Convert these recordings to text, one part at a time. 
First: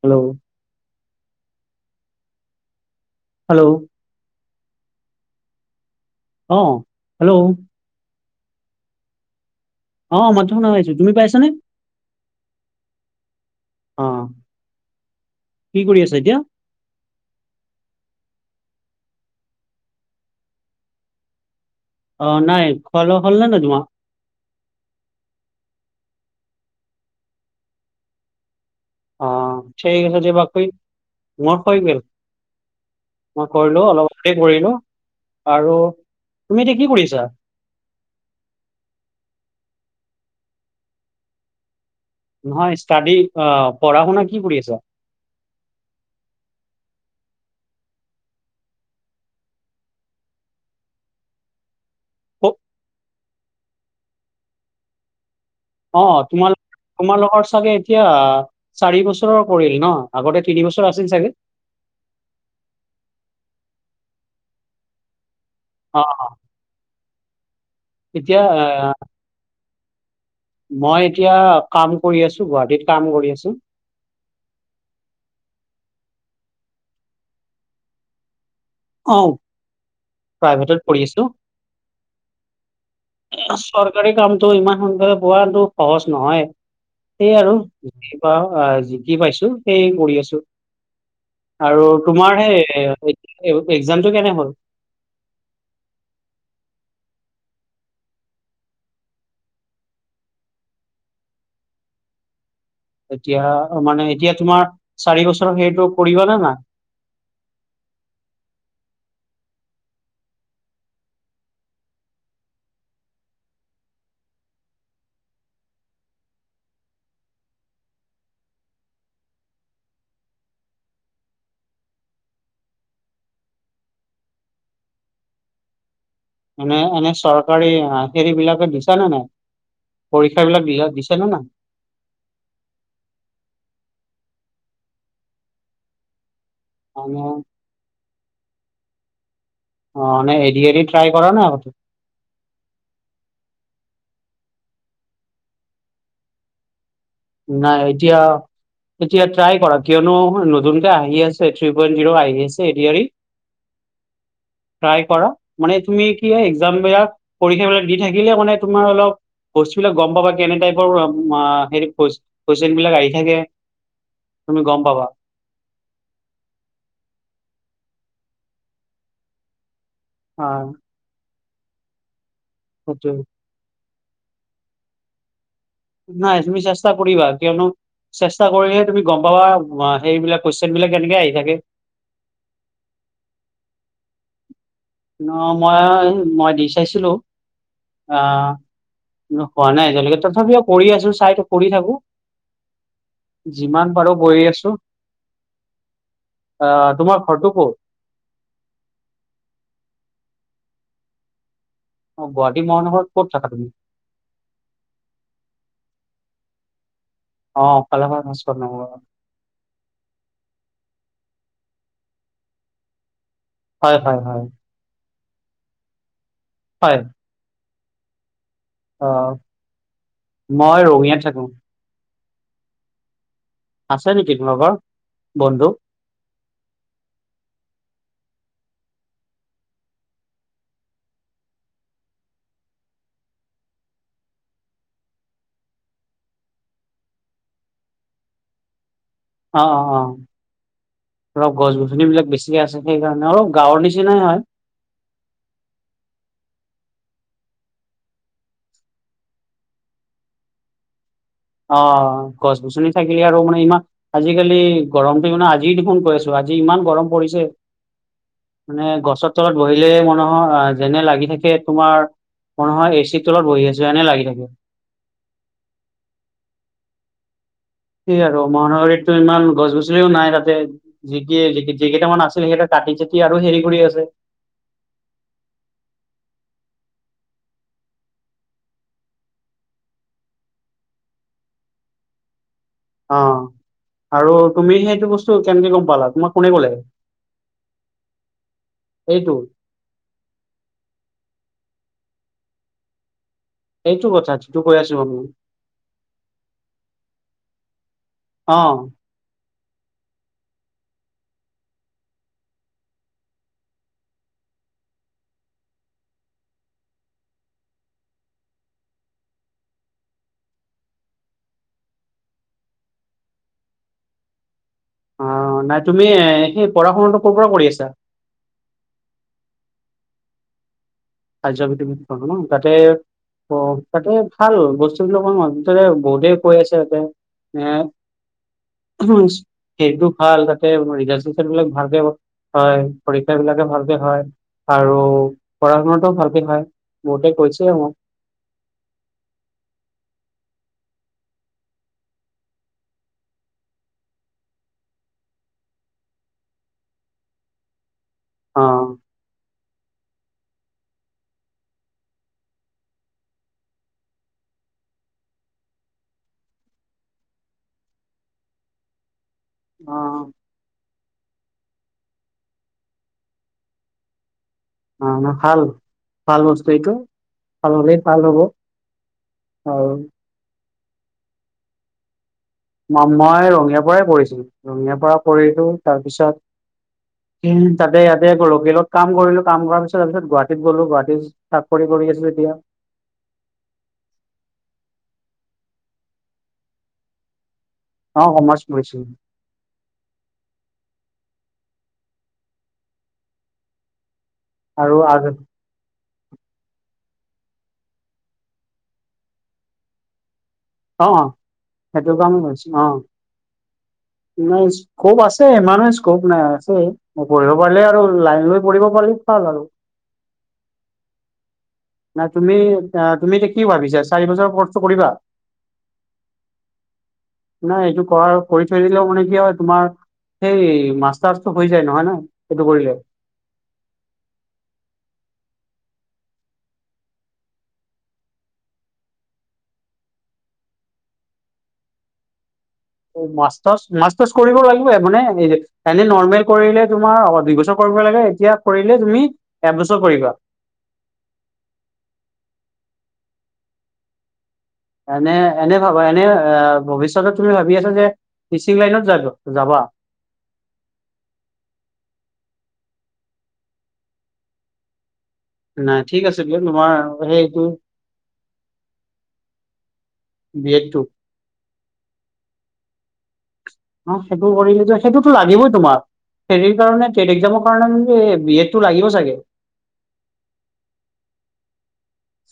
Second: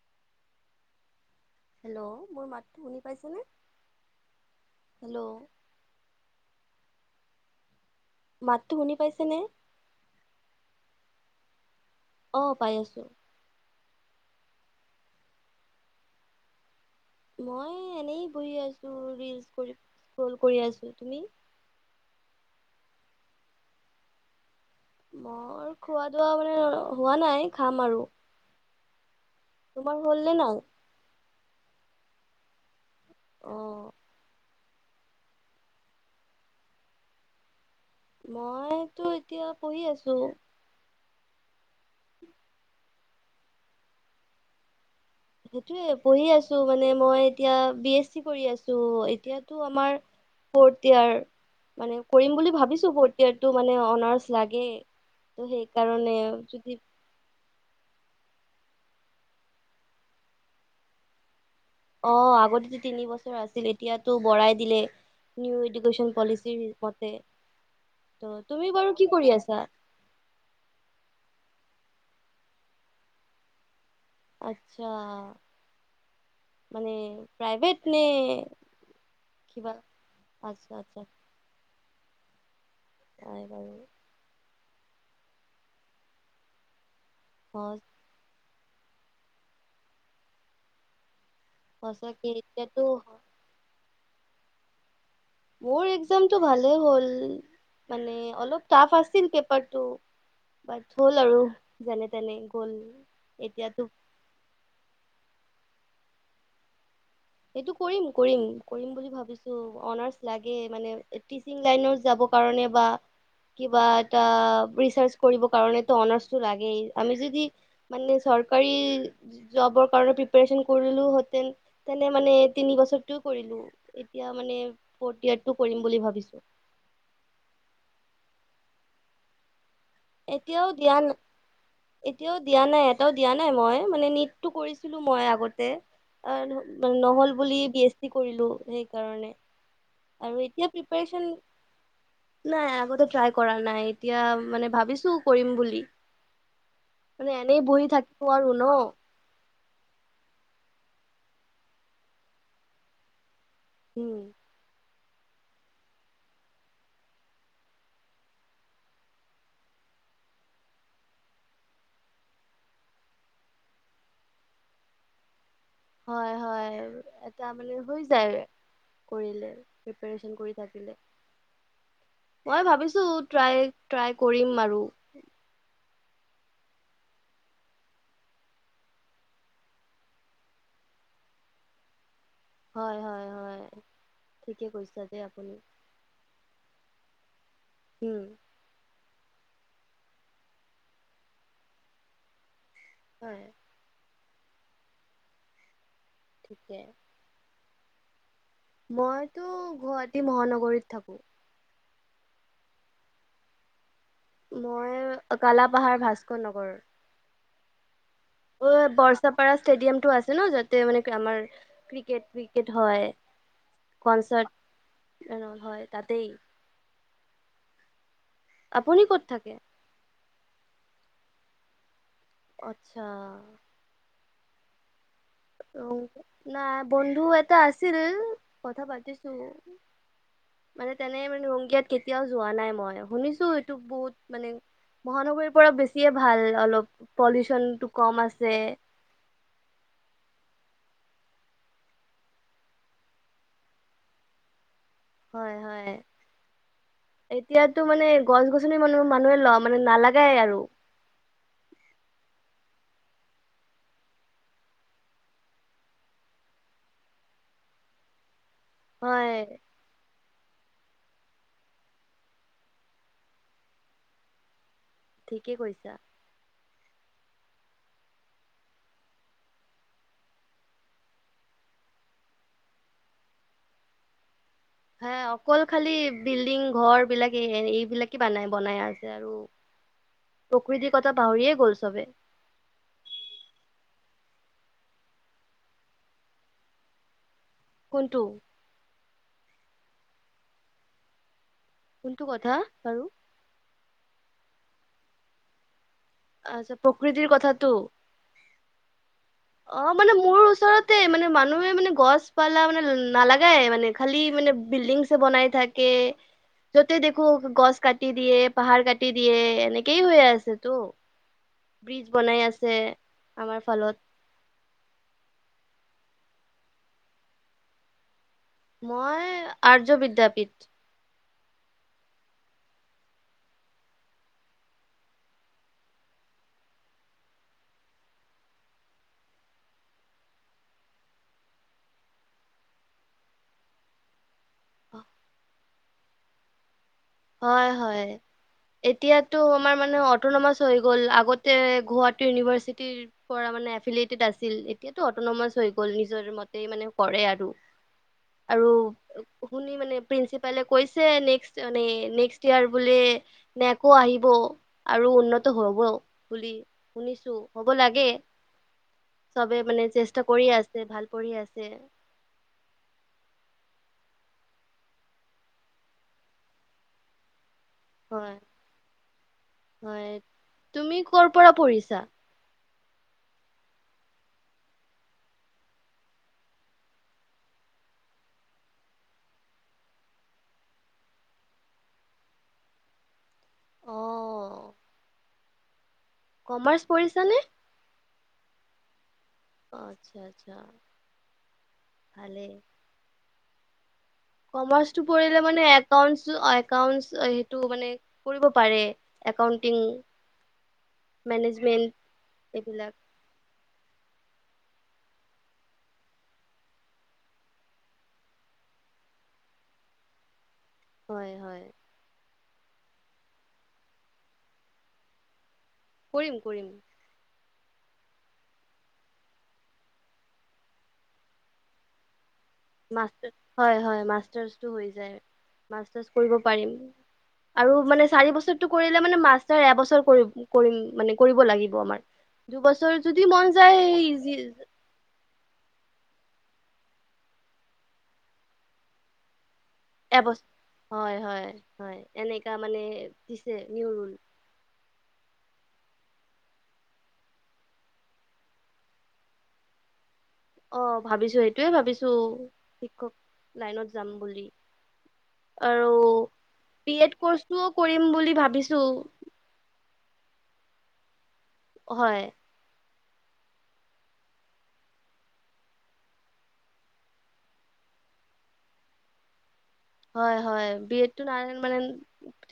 Hello. Hello মোৰ মাতটো শুনি পাইছেনে? Hello hello. অ' হেল্ল'। মাতটো শুনি পাইছেনে? অ' মাতটো শুনা পাইছোঁ। তুমি পাইছানে? অ' পাই আছোঁ। অ' কি কৰি আছে এতিয়া? মই এ, এনেই বহি আছোঁ, ৰিল স্ক্ৰল কৰি আছোঁ। তুমি? অ' নাই। খোৱা লোৱা হ'ল নে নাই তোমাৰ? মোৰ খোৱা দোৱা মানে হোৱা নাই, খাম আৰু। অ' তোমাৰ ঠিক হ'ল আছে নে দিবাক, নাই? মই কৈগে মই অ কৰিলোঁ, অলপ আগতে কৰিলোঁ। আৰু তুমি এতিয়া কি কৰিছা? মইতো এতিয়া পঢ়ি আছোঁ। নহয় ষ্টাডি, অ' পঢ়া শুনা কি কৰি আছা? সেইটোয়ে, পঢ়ি আছোঁ, মানে মই এতিয়া বি এছ চি কৰি আছোঁ। এতিয়াতো আমাৰ ফৌৰ্থ য়াৰ। মানে কৰিম বুলি ক- ভাবিছোঁ, ফৌৰ্থ য়াৰটো মানে অনাৰ্চ লাগেই। ত' অ সেইকাৰণে তোমাৰ যদি তোমালোকৰ চাগে এতিয়া চাৰি বছৰ কৰিল ন'? আগতে তিনি বছৰ আছিল চাগে। অ' আগতেতো তিনি বছৰ আছিল, এতিয়াতো বঢ়াই দিলে। নিউ অ এডুকেচন অ পলিচিৰ মতে। ত' এতিয়া তুমি আহ, বাৰু কি কৰি আছা? মই এতিয়া কাম কৰি আছোঁ, গুৱাহাটীত কাম কৰি আছোঁ। আচ্ছা, মানে প্ৰাইভেট নে অ' কিবা আচ্ছা প্ৰাইভেটত আচ্ছা কৰি আছোঁ। নাই বাৰু চৰকাৰী কামটো ইমান সোনকালে পোৱাটো সহজ নহয়। সেই আৰু অ যি পাওঁ, যি কি পাইছোঁ, সেই কৰি আছোঁ। আৰু সঁচাকে তোমাৰ এতিয়াতো হে এক্সামটো কেনে হ'ল? মোৰ এক্সামটো ভালেই হ'ল। মানে অলপ টাফ আছিল পেপাৰটো, বাট হ'ল আৰু যেনেতেনে। এতিয়া মানে এতিয়া তোমাৰ চাৰি বছৰ সেইটো কৰিব নে নাই? এইটো কৰিম কৰিম কৰিম বুলি ভাবিছোঁ। অনাৰ্চ লাগেই মানে টিচিং লাইন যাব টো কাৰণে বা কিবা এটা ৰিচাৰ্ছ কৰিব কাৰনেতো অনাৰ্চতো লাগেই। আমি যদি মানে ওচৰত চৰকাৰী জবৰ কাৰনে প্ৰিপাৰেচন কৰিলোঁ হেঁতেন তেনে মানে তিনি বছৰটোয়ে কৰিলো, এতিয়া মানে ফৰ্থ ইয়াৰটো কৰিম বুলি ভাবিছো। তই দিছা নে নাই? পৰীক্ষা বিলাক এতিয়াও দি দিয়া ন, দিছে নে নাই এতিয়াও দিয়া নাই এটাও দিয়া নাই মই মানে নীত টো কৰিছিলো মই আগতে, [unintelligible] দেন মানে নহ'ল বুলি বি এছ চি কৰিলো সেইকাৰণে। অ এনে আৰু এ দি এতিয়া আৰ ই ট্ৰাই প্ৰিপেৰেচন কৰা নাই আগতেও? নাই আগতে ট্ৰাই কৰা নাই। এতিয়া মানে ভাবিছো কৰিম বুলি। মানে এনেই নাই বহি এতিয়া, থাকিব আৰু ন এতিয়া ট্ৰাই কৰা কিয়নো নতুন আহি আছে থ্ৰী পইণ্ট জিৰ' আহি আছে A D R E. Um try কৰা মানে তুমি কি হয় একজাম বিলাক পৰীক্ষা বিলাক দি থাকিলে মানে তোমাৰ অলপ বস্তু বিলাক গম পাবা কেনে টাইপৰ আ হেৰি কুৱেছ কুৱেশ্চন বিলাক আহি থাকে তুমি গম পাবা। হয় হয় এটা মানে হৈ যায় কৰিলে, প্ৰিপেৰেচন অ কৰি থাকিলে। মই ভাবিছো সেইটো ট্ৰাই, ট্ৰাই কৰিম আৰু। নাই তুমি চেষ্টা কৰিবা কিয়নো চেষ্টা কৰিলেহে তুমি গম পাবা সেইবিলাক কুৱেশ্চন বিলাক কেনেকে আহি থাকে। হয় হয় হয়। ঠিকে কৈছা দেই অ আপুনি মই, মই দি চাইছিলোঁ। উম আহ হোৱা নাই এতিয়ালৈকে তথাপিও কৰি আছো চাইতো কৰি থাকো, হয় যিমান পাৰো কৰি আছোঁ, ঠিকে আহ তোমাৰ ঘৰটো ক'ত? মইতো গুৱাহাটী মহানগৰীত থাকো। অ গুৱাহাটী মহানগৰত ক'ত থাকা তুমি? মই কালাপাহাৰ ভাস্কৰ নগৰৰ। অ কালাপাৰ অ বৰচাপাৰা ষ্টেডিয়াম টো আছে ন যতে মানে আমাৰ ক্ৰিকেট ৱিকেট হয়। হয় হয় হয় কনচাৰ্ট [unintelligible] হয় তাতেই। হয় আপুনি অ, ক'ত থাকে মই ৰঙিয়াত থাকো। আত্ছা আছে নেকি তোমালোকৰ? বন্ধু অ নাই বন্ধু এটা আছিল, কথা পাতিছো। মানে তেনে মানে ৰংগীয়াত কেতিয়াও যোৱা নাই মই, শুনিছো এইটো বহুত মানে মহানগৰীৰ পৰা বেছিয়ে ভাল অলপ পলিউচনটো কম আছে। অ অ অ [unintelligible] গছ-গছনিবিলাক বেছিয়ে আছে সেইকাৰণে, অলপ গাঁৱৰ নিচিনাই হয়। হয় হয় এতিয়াতো মানে গছ গছনি মানুহ মানুহে ল মানে নালাগাই আৰু। অ গছ-গছনি থাকিলে আৰু মানে ইমান আজিকালি গৰমটো মানে আজি দেখোন পাই আছো আৰু আজি ইমান গৰম পৰিছে মানে গছৰ হয় তলত বহিলে মানহৰ যেনে লাগি থাকে তোমাৰ [unintelligible] এ চিৰ তলত বহি আছো এনে লাগি থাকে। ঠিকেই কৰিছা। সেই আৰু মহানগৰীততো ইমান গছ-গছনিও নাই তাতে যি কিয়ে যি কেইটামান আছিলে সেকেটা কা কাটি-চাতি আৰু হেৰি কৰি আছে। হে অকল খালি বিল্ডিং ঘৰ বিলাক এইবিলাকে বানাই বনাই আছে আৰু। প্ৰকৃতিৰ কথা পাহৰিয়ে গ'ল চবে। অ আৰু তুমি সেইটো বস্তু কেনেকে গম পালা তোমাক কোনে ক'লে? কোনটো? [unintelligible] কোনটো কথা বাৰু? এইতো কথা যিটো কৈ আছোঁ আমি। আচ্ছা প্ৰকৃতিৰ কথাটো। অ'। অ', মানে মোৰ ওচৰতে মানে মানুহে মানে গছ পালা মানে নালাগায় মানে খালি ম মানে বিল্ডিংছ বনাই থাকে। যতে দেখোঁ গছ কাটি দিয়ে, পাহাৰ কাটি দিয়ে এনেকেই হৈ আছেতো। ব্ৰিজ বনাই আছে আমাৰ ফালত। অ', নাই তুমি সেই পঢ়া শুনাটো ক'ৰ পৰা কৰি আছা? মই আৰ্য বিদ্যাপীঠ। আৰ্য বিদ্যাপীঠ ন তাতে অ', তাতে ভাল বস্তু বিলাক অকমান মাজতে বহুতেই কৈ আছে ইয়াতে। এ [unintelligible] সেইটো ভাল তাতে ৰিজালট-চিজাল বিলাক ভালকে হয়, পৰীক্ষা বিলাকো ভালকে হয়। আৰু পঢ়া শুনাটোও ভালকে হয়। বহুতে কৈছে হয়, মোক হয় এতিয়াটো আমাৰ মানে অটনমাছ। হৈ গ'ল, আগতে গুৱাহাটী ইউনিভাৰ্ছিটি পৰা মানে আফাইলটি আছিল, এতিয়টো আটো হৈ গ'ল নিজৰ মতে মানে কৰে আৰু। [unintelligible] আৰু শুনি মানে প্ৰিন্সিপালে কৈছে নেক্স মানে। নেক্সট ইয়াৰ বোলে নেকৌ আহিব আৰু উন্নত হ'ব বুলি শুনি ছো হ'ব লাগে। ই চব মানে চেষ্টা কৰি আছে, ভাল কৰিয়ে আছে। অ', ভাল, ভাল বস্তু এটো। ভাল হলে ভাল হয় হ'ব আৰু। হয় তুমি কৰ পৰা পঢ়িছা? ম-মই ৰঙিয়াৰ পৰাই পঢ়িছোঁ, ৰঙিয়াৰ পৰা পঢ়িলোঁ তাৰপিছত। তাতে ইয়াতে কৰিলোঁ লোকেলত কাম কৰিলোঁ, কাম কৰাৰ পিছত তাৰ পিছত গুৱাহাটীত গ'লো গুৱাহাটী চাকৰি কৰিলোঁ। কৰি আছোঁ এতিয়া। অ'। কমাৰ্চ পঢ়িচা নে? অ', কমাৰ্চ পঢ়িছোঁ। অ', আচ্ছা, আচ্ছা ভালেই। কমাৰ্চ আৰু টো কৰিলে আগ- মানে এ একাউন্ট, একাউন্ট সেইটো মানে কৰিব পাৰে একাউন্টিং। অ', মেনেজমেন্ট সেইটো কাৰণে লৈছোঁ এইবিলাক অ'। নাই স্কপ আছে, ইমান স্কপ নাই আছে পঢ়িব পাৰিলে আৰু লাইন লৈ পঢ়িব পাৰি। ভাল আৰু। হয়, হয়। নাই তুমি অ', তুমি এতিয়া কি ভাবিছাঁ, চাৰি বছৰৰ কৰ্ছটো কৰিবা? কৰিম, কৰিম। নাই, এইটো কৰা কৰি থৈ দিলেওঁ মান কি হয় তোমা সেই মাষ্টাৰ্ছটো হৈ যায় নহয় ন? এইটো কৰিলে হয়, হয় মাষ্টাৰ্ছটো হৈ যায়, মাষ্টাৰ্ছটো কৰিব পাৰিম। আৰু মানে চাৰি বছৰটো কৰিলে মানে মাষ্টাৰ এবছৰ কৰিম মানে কৰিব লাগিব মানে। দুবছৰ। যদি মন যায় মাষ্টাৰ্ছ, মাষ্টাৰ্ছ ইজি কৰিব লাগিব মানে এ, এনে নৰ্মেল কৰিলে তোমাৰ দুই বছৰ কৰিব লাগে এতিয়া কৰিলে তুমি। এবছৰ, হয় হয় হয় এনেকা মানে দিছে নিউ ৰুল। এনে, এনে ভাবা এনে ভৱিষ্যত তুমি ভাবি আছা যে। টিচিং লাইনত যোৱাটো যাবা। অ ভাবিছোঁ, সেইটোয়ে ভাবিছোঁ শিক্ষক লাইনত যাম বুলি। আৰু নাই ঠিক আছে দিয়া তোমাৰ বি এড সেইটো কৰ্চটোও কৰিম বুলি ভাবিছোঁ। বি এড টো। হয়। অ সেইটো কৰিলে যে সেইটোতো লাগিবই তোমাক। হেৰীৰ কাৰণে টেট এক্সামৰ কাৰণে বি এডটো লাগিব চাগে। হয় হয় বি এডটো। [unintelligible]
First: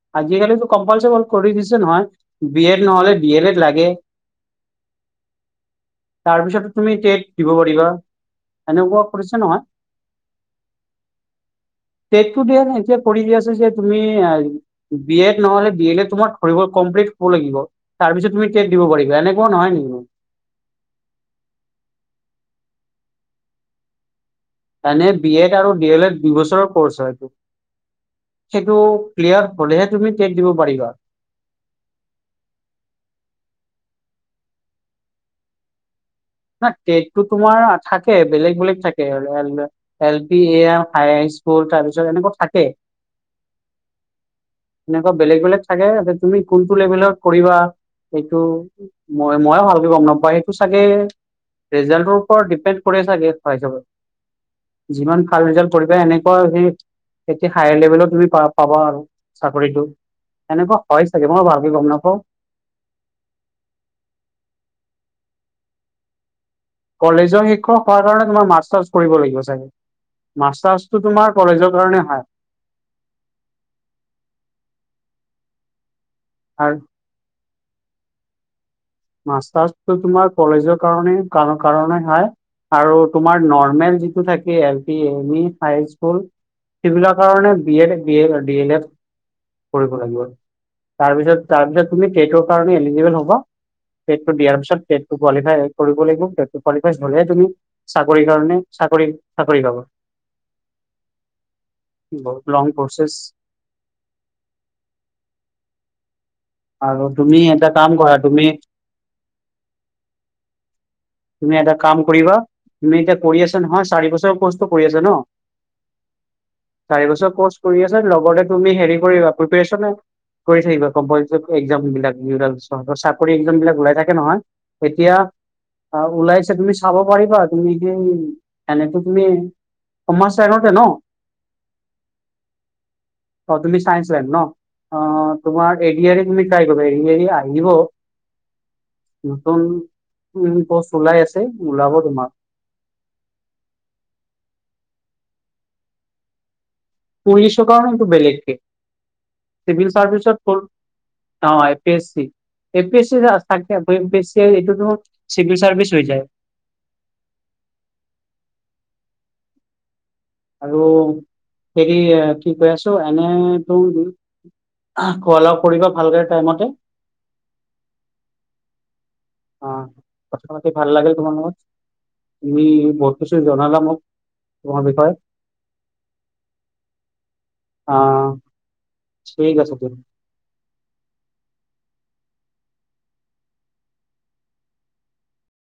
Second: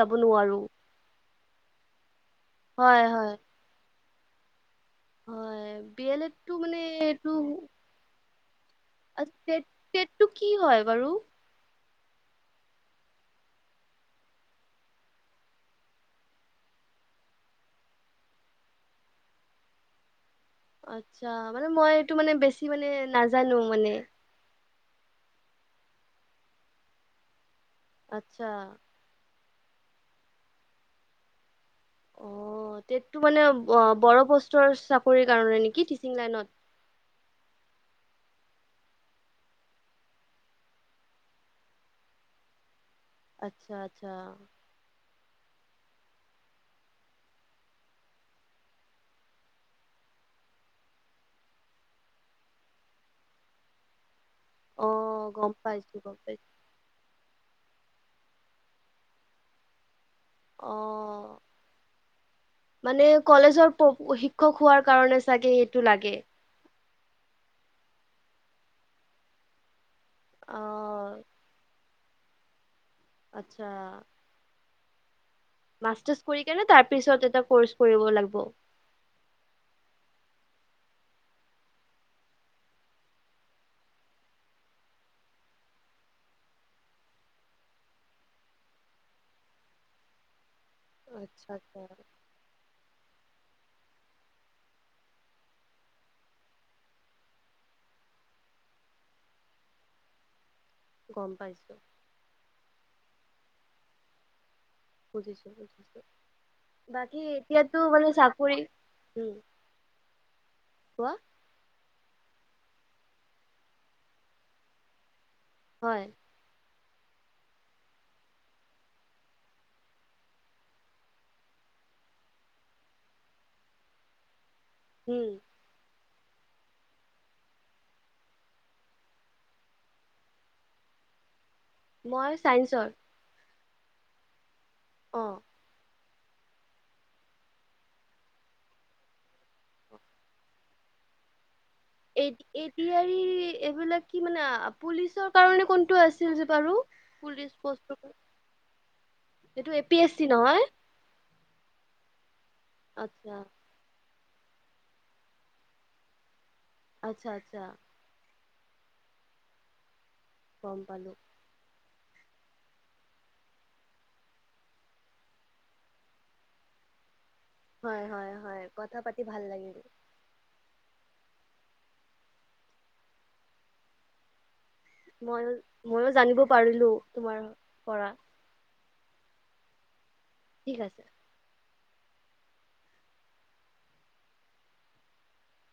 যাব নোৱাৰো আজিকালি কম্পালচাৰি কৰি দিছে নহয় বি এড হয় নহলে ডি হয় এল এড লাগে। হয় বি এল এডটো তাৰপিছতো মানে তুমি টেট এইটো দিব পাৰিবা এনেকুৱা কৰিছে নহয় টেট টেটটো কি হয় বাৰু। টেটটো দিয়া নাই এতিয়া কৰি যে আছোঁ যে তুমি। বি এড নহলে বি এল এড তোমাৰ ধৰিব কমপ্লট হ'ব লাগিব তাৰ পিছত তুমি টেট দিব পাৰিব এনেকুৱা নহয় নহয়। [unintelligible] আচ্ছা মানে, মই এইটো মানে বেছি মানে নাজানো মানে। এনে বি এড আৰু ডি এল এড দুই বছৰৰ কৰ্চ হয়। আচ্ছা সেইটো ক্লিয়াৰ হ'লেহে তুমি টেট দিব পাৰিবা। অ টেটটো মানে অ বৰো পষ্টৰ চাকৰি কাৰণে নেকি। লাইনত? [unintelligible] টেটটো তোমাৰ থাকে। বেলেগ বেলেগ থাকে এ এল পি এ আৰ হাই স্কুল তাৰ পিছত এনেকুৱা থাকে। আচ্ছা আচ্ছা। [inaudible] এনেকুৱা বেলেগ বেলেগ থাকে তুমি কোনটো লেভেলত কৰিবা। সেইটো মই, মইও ভালকৈ গম নাপাওঁ, সেইটো চাগে। ৰিজাল্টৰ ওপৰত ডিপেণ্ড কৰি চাগে কোৱা হিচাপত। যিমান অ' ভাল গম ৰিজাল্ট কৰিবা পাইছো গম এনেকুৱা পাইছো সেই। তেতিয়া হায়াৰ লেভেলত তুমি পাব-পাবা আৰু চাকৰিটো এনেকুৱা হয় চাগে অ' মই ভালকে গম। নাপাওঁ মানে কলেজৰ শিক্ষক হোৱাৰ কাৰণে চাগে এইটো লাগে। কলেজৰ শিক্ষক হোৱাৰ কাৰণে তোমাৰ মাষ্টাৰ্চ কৰিব লাগিব চাগে। মাষ্টাৰছটো অ' তোমাৰ কলেজৰ কাৰণে হয়। আচ্ছা। [inaudible] মাষ্টাৰছ কৰি কেনে আৰু তাৰপিছত এটা কৰ্চ কৰিব লাগিব। মাষ্টাৰছটো তোমাৰ কলেজৰ কাৰণে কা-কাৰণে হয়। আৰু তোমাৰ নৰ্মেল যিটো থাকে L P, M E high school. সেইবিলাক কাৰণে B Ed B A D L Ed কৰিব লাগিব। তাৰপিছত আচ্ছা আচ্ছা তাৰপিছত তুমি টেটৰ কাৰণে এলিজিবেল হবা। টেটটো দিয়াৰ পিছত টেটটো কোৱালিফাই কৰিব লাগিব টেটটো কোৱালিফাইড হ'লেহে তুমি চাকৰিৰ কাৰণে। চাকৰি, চাকৰি পাব গম পাইছো বহুত লং প্ৰচেচ। বুজিছো বুজিছো। আৰু বাকী তুমি এটা এতিয়াটো কাম মানে কৰা তুমি চাকৰি উম। [inaudible] তুমি এটা কাম কৰিবা তুমি এতিয়া কৰি আছা নহয় চাৰি বছৰ কৰ্ছটো কৰি আছা নহ। হয়। [inaudible] চাৰি বছৰ কৰ্চ কৰি আছ লগতে তুমি হেৰি কৰিবা প্ৰেপ্ৰাৰেচন। কৰি থাকিব কম্পেটিটিভ এক্সাম বিলাক চাকৰি এক্সামবিলাক ওলাই থাকে নহয়। উম এতিয়া। ওলাইছে তুমি চাব পাৰিবা তুমি কি এনেতো তুমি। [unintelligible] চাইদতে নহ। [unintelligible] মই চাইন্সৰ। অ তুমি চাইন্স লাইন ন অ তোমাৰ এ দি ৰ ত িাই গৰিৰি আহিব নতন উ [unintelligible] কৰ্চ ওলাই আছে ওলাব এ তোমাৰ। ডী ৰ ই এইবিলাক কি মানে পুলিচৰ কাৰণে কোনটো আছিল যে বাৰু পুলিচ পুলিচৰ কাৰণে সেইটো পষ্টৰ বেলেগ কে এইটো এ চিভিল পি এছ চি চাৰ্ভিচৰ ত নহয় এ পি চ চি অ আচ্ছা পি স [unintelligible] এইটো দেখু চিভিল চাৰ্ভিচ হৈ যায় আচ্ছা আচ্ছা গম আৰু পালো হেৰি কি কৈ আছো এনেতো খোৱা লাও কৰিবা ভালকে টাইমতে হয় হয় হয় কথা পাতি ভাল অ লাগিল কথা ভাল লাগিল তোমাৰ লগত, তুমি বহুত কিছু জনালা মোক তোমাৰ বিষয়ে, ময়ো ময়ো জানিব পাৰিলো তোমাৰ পৰা আহ ঠিক আছে দিয়া ঠিক আছে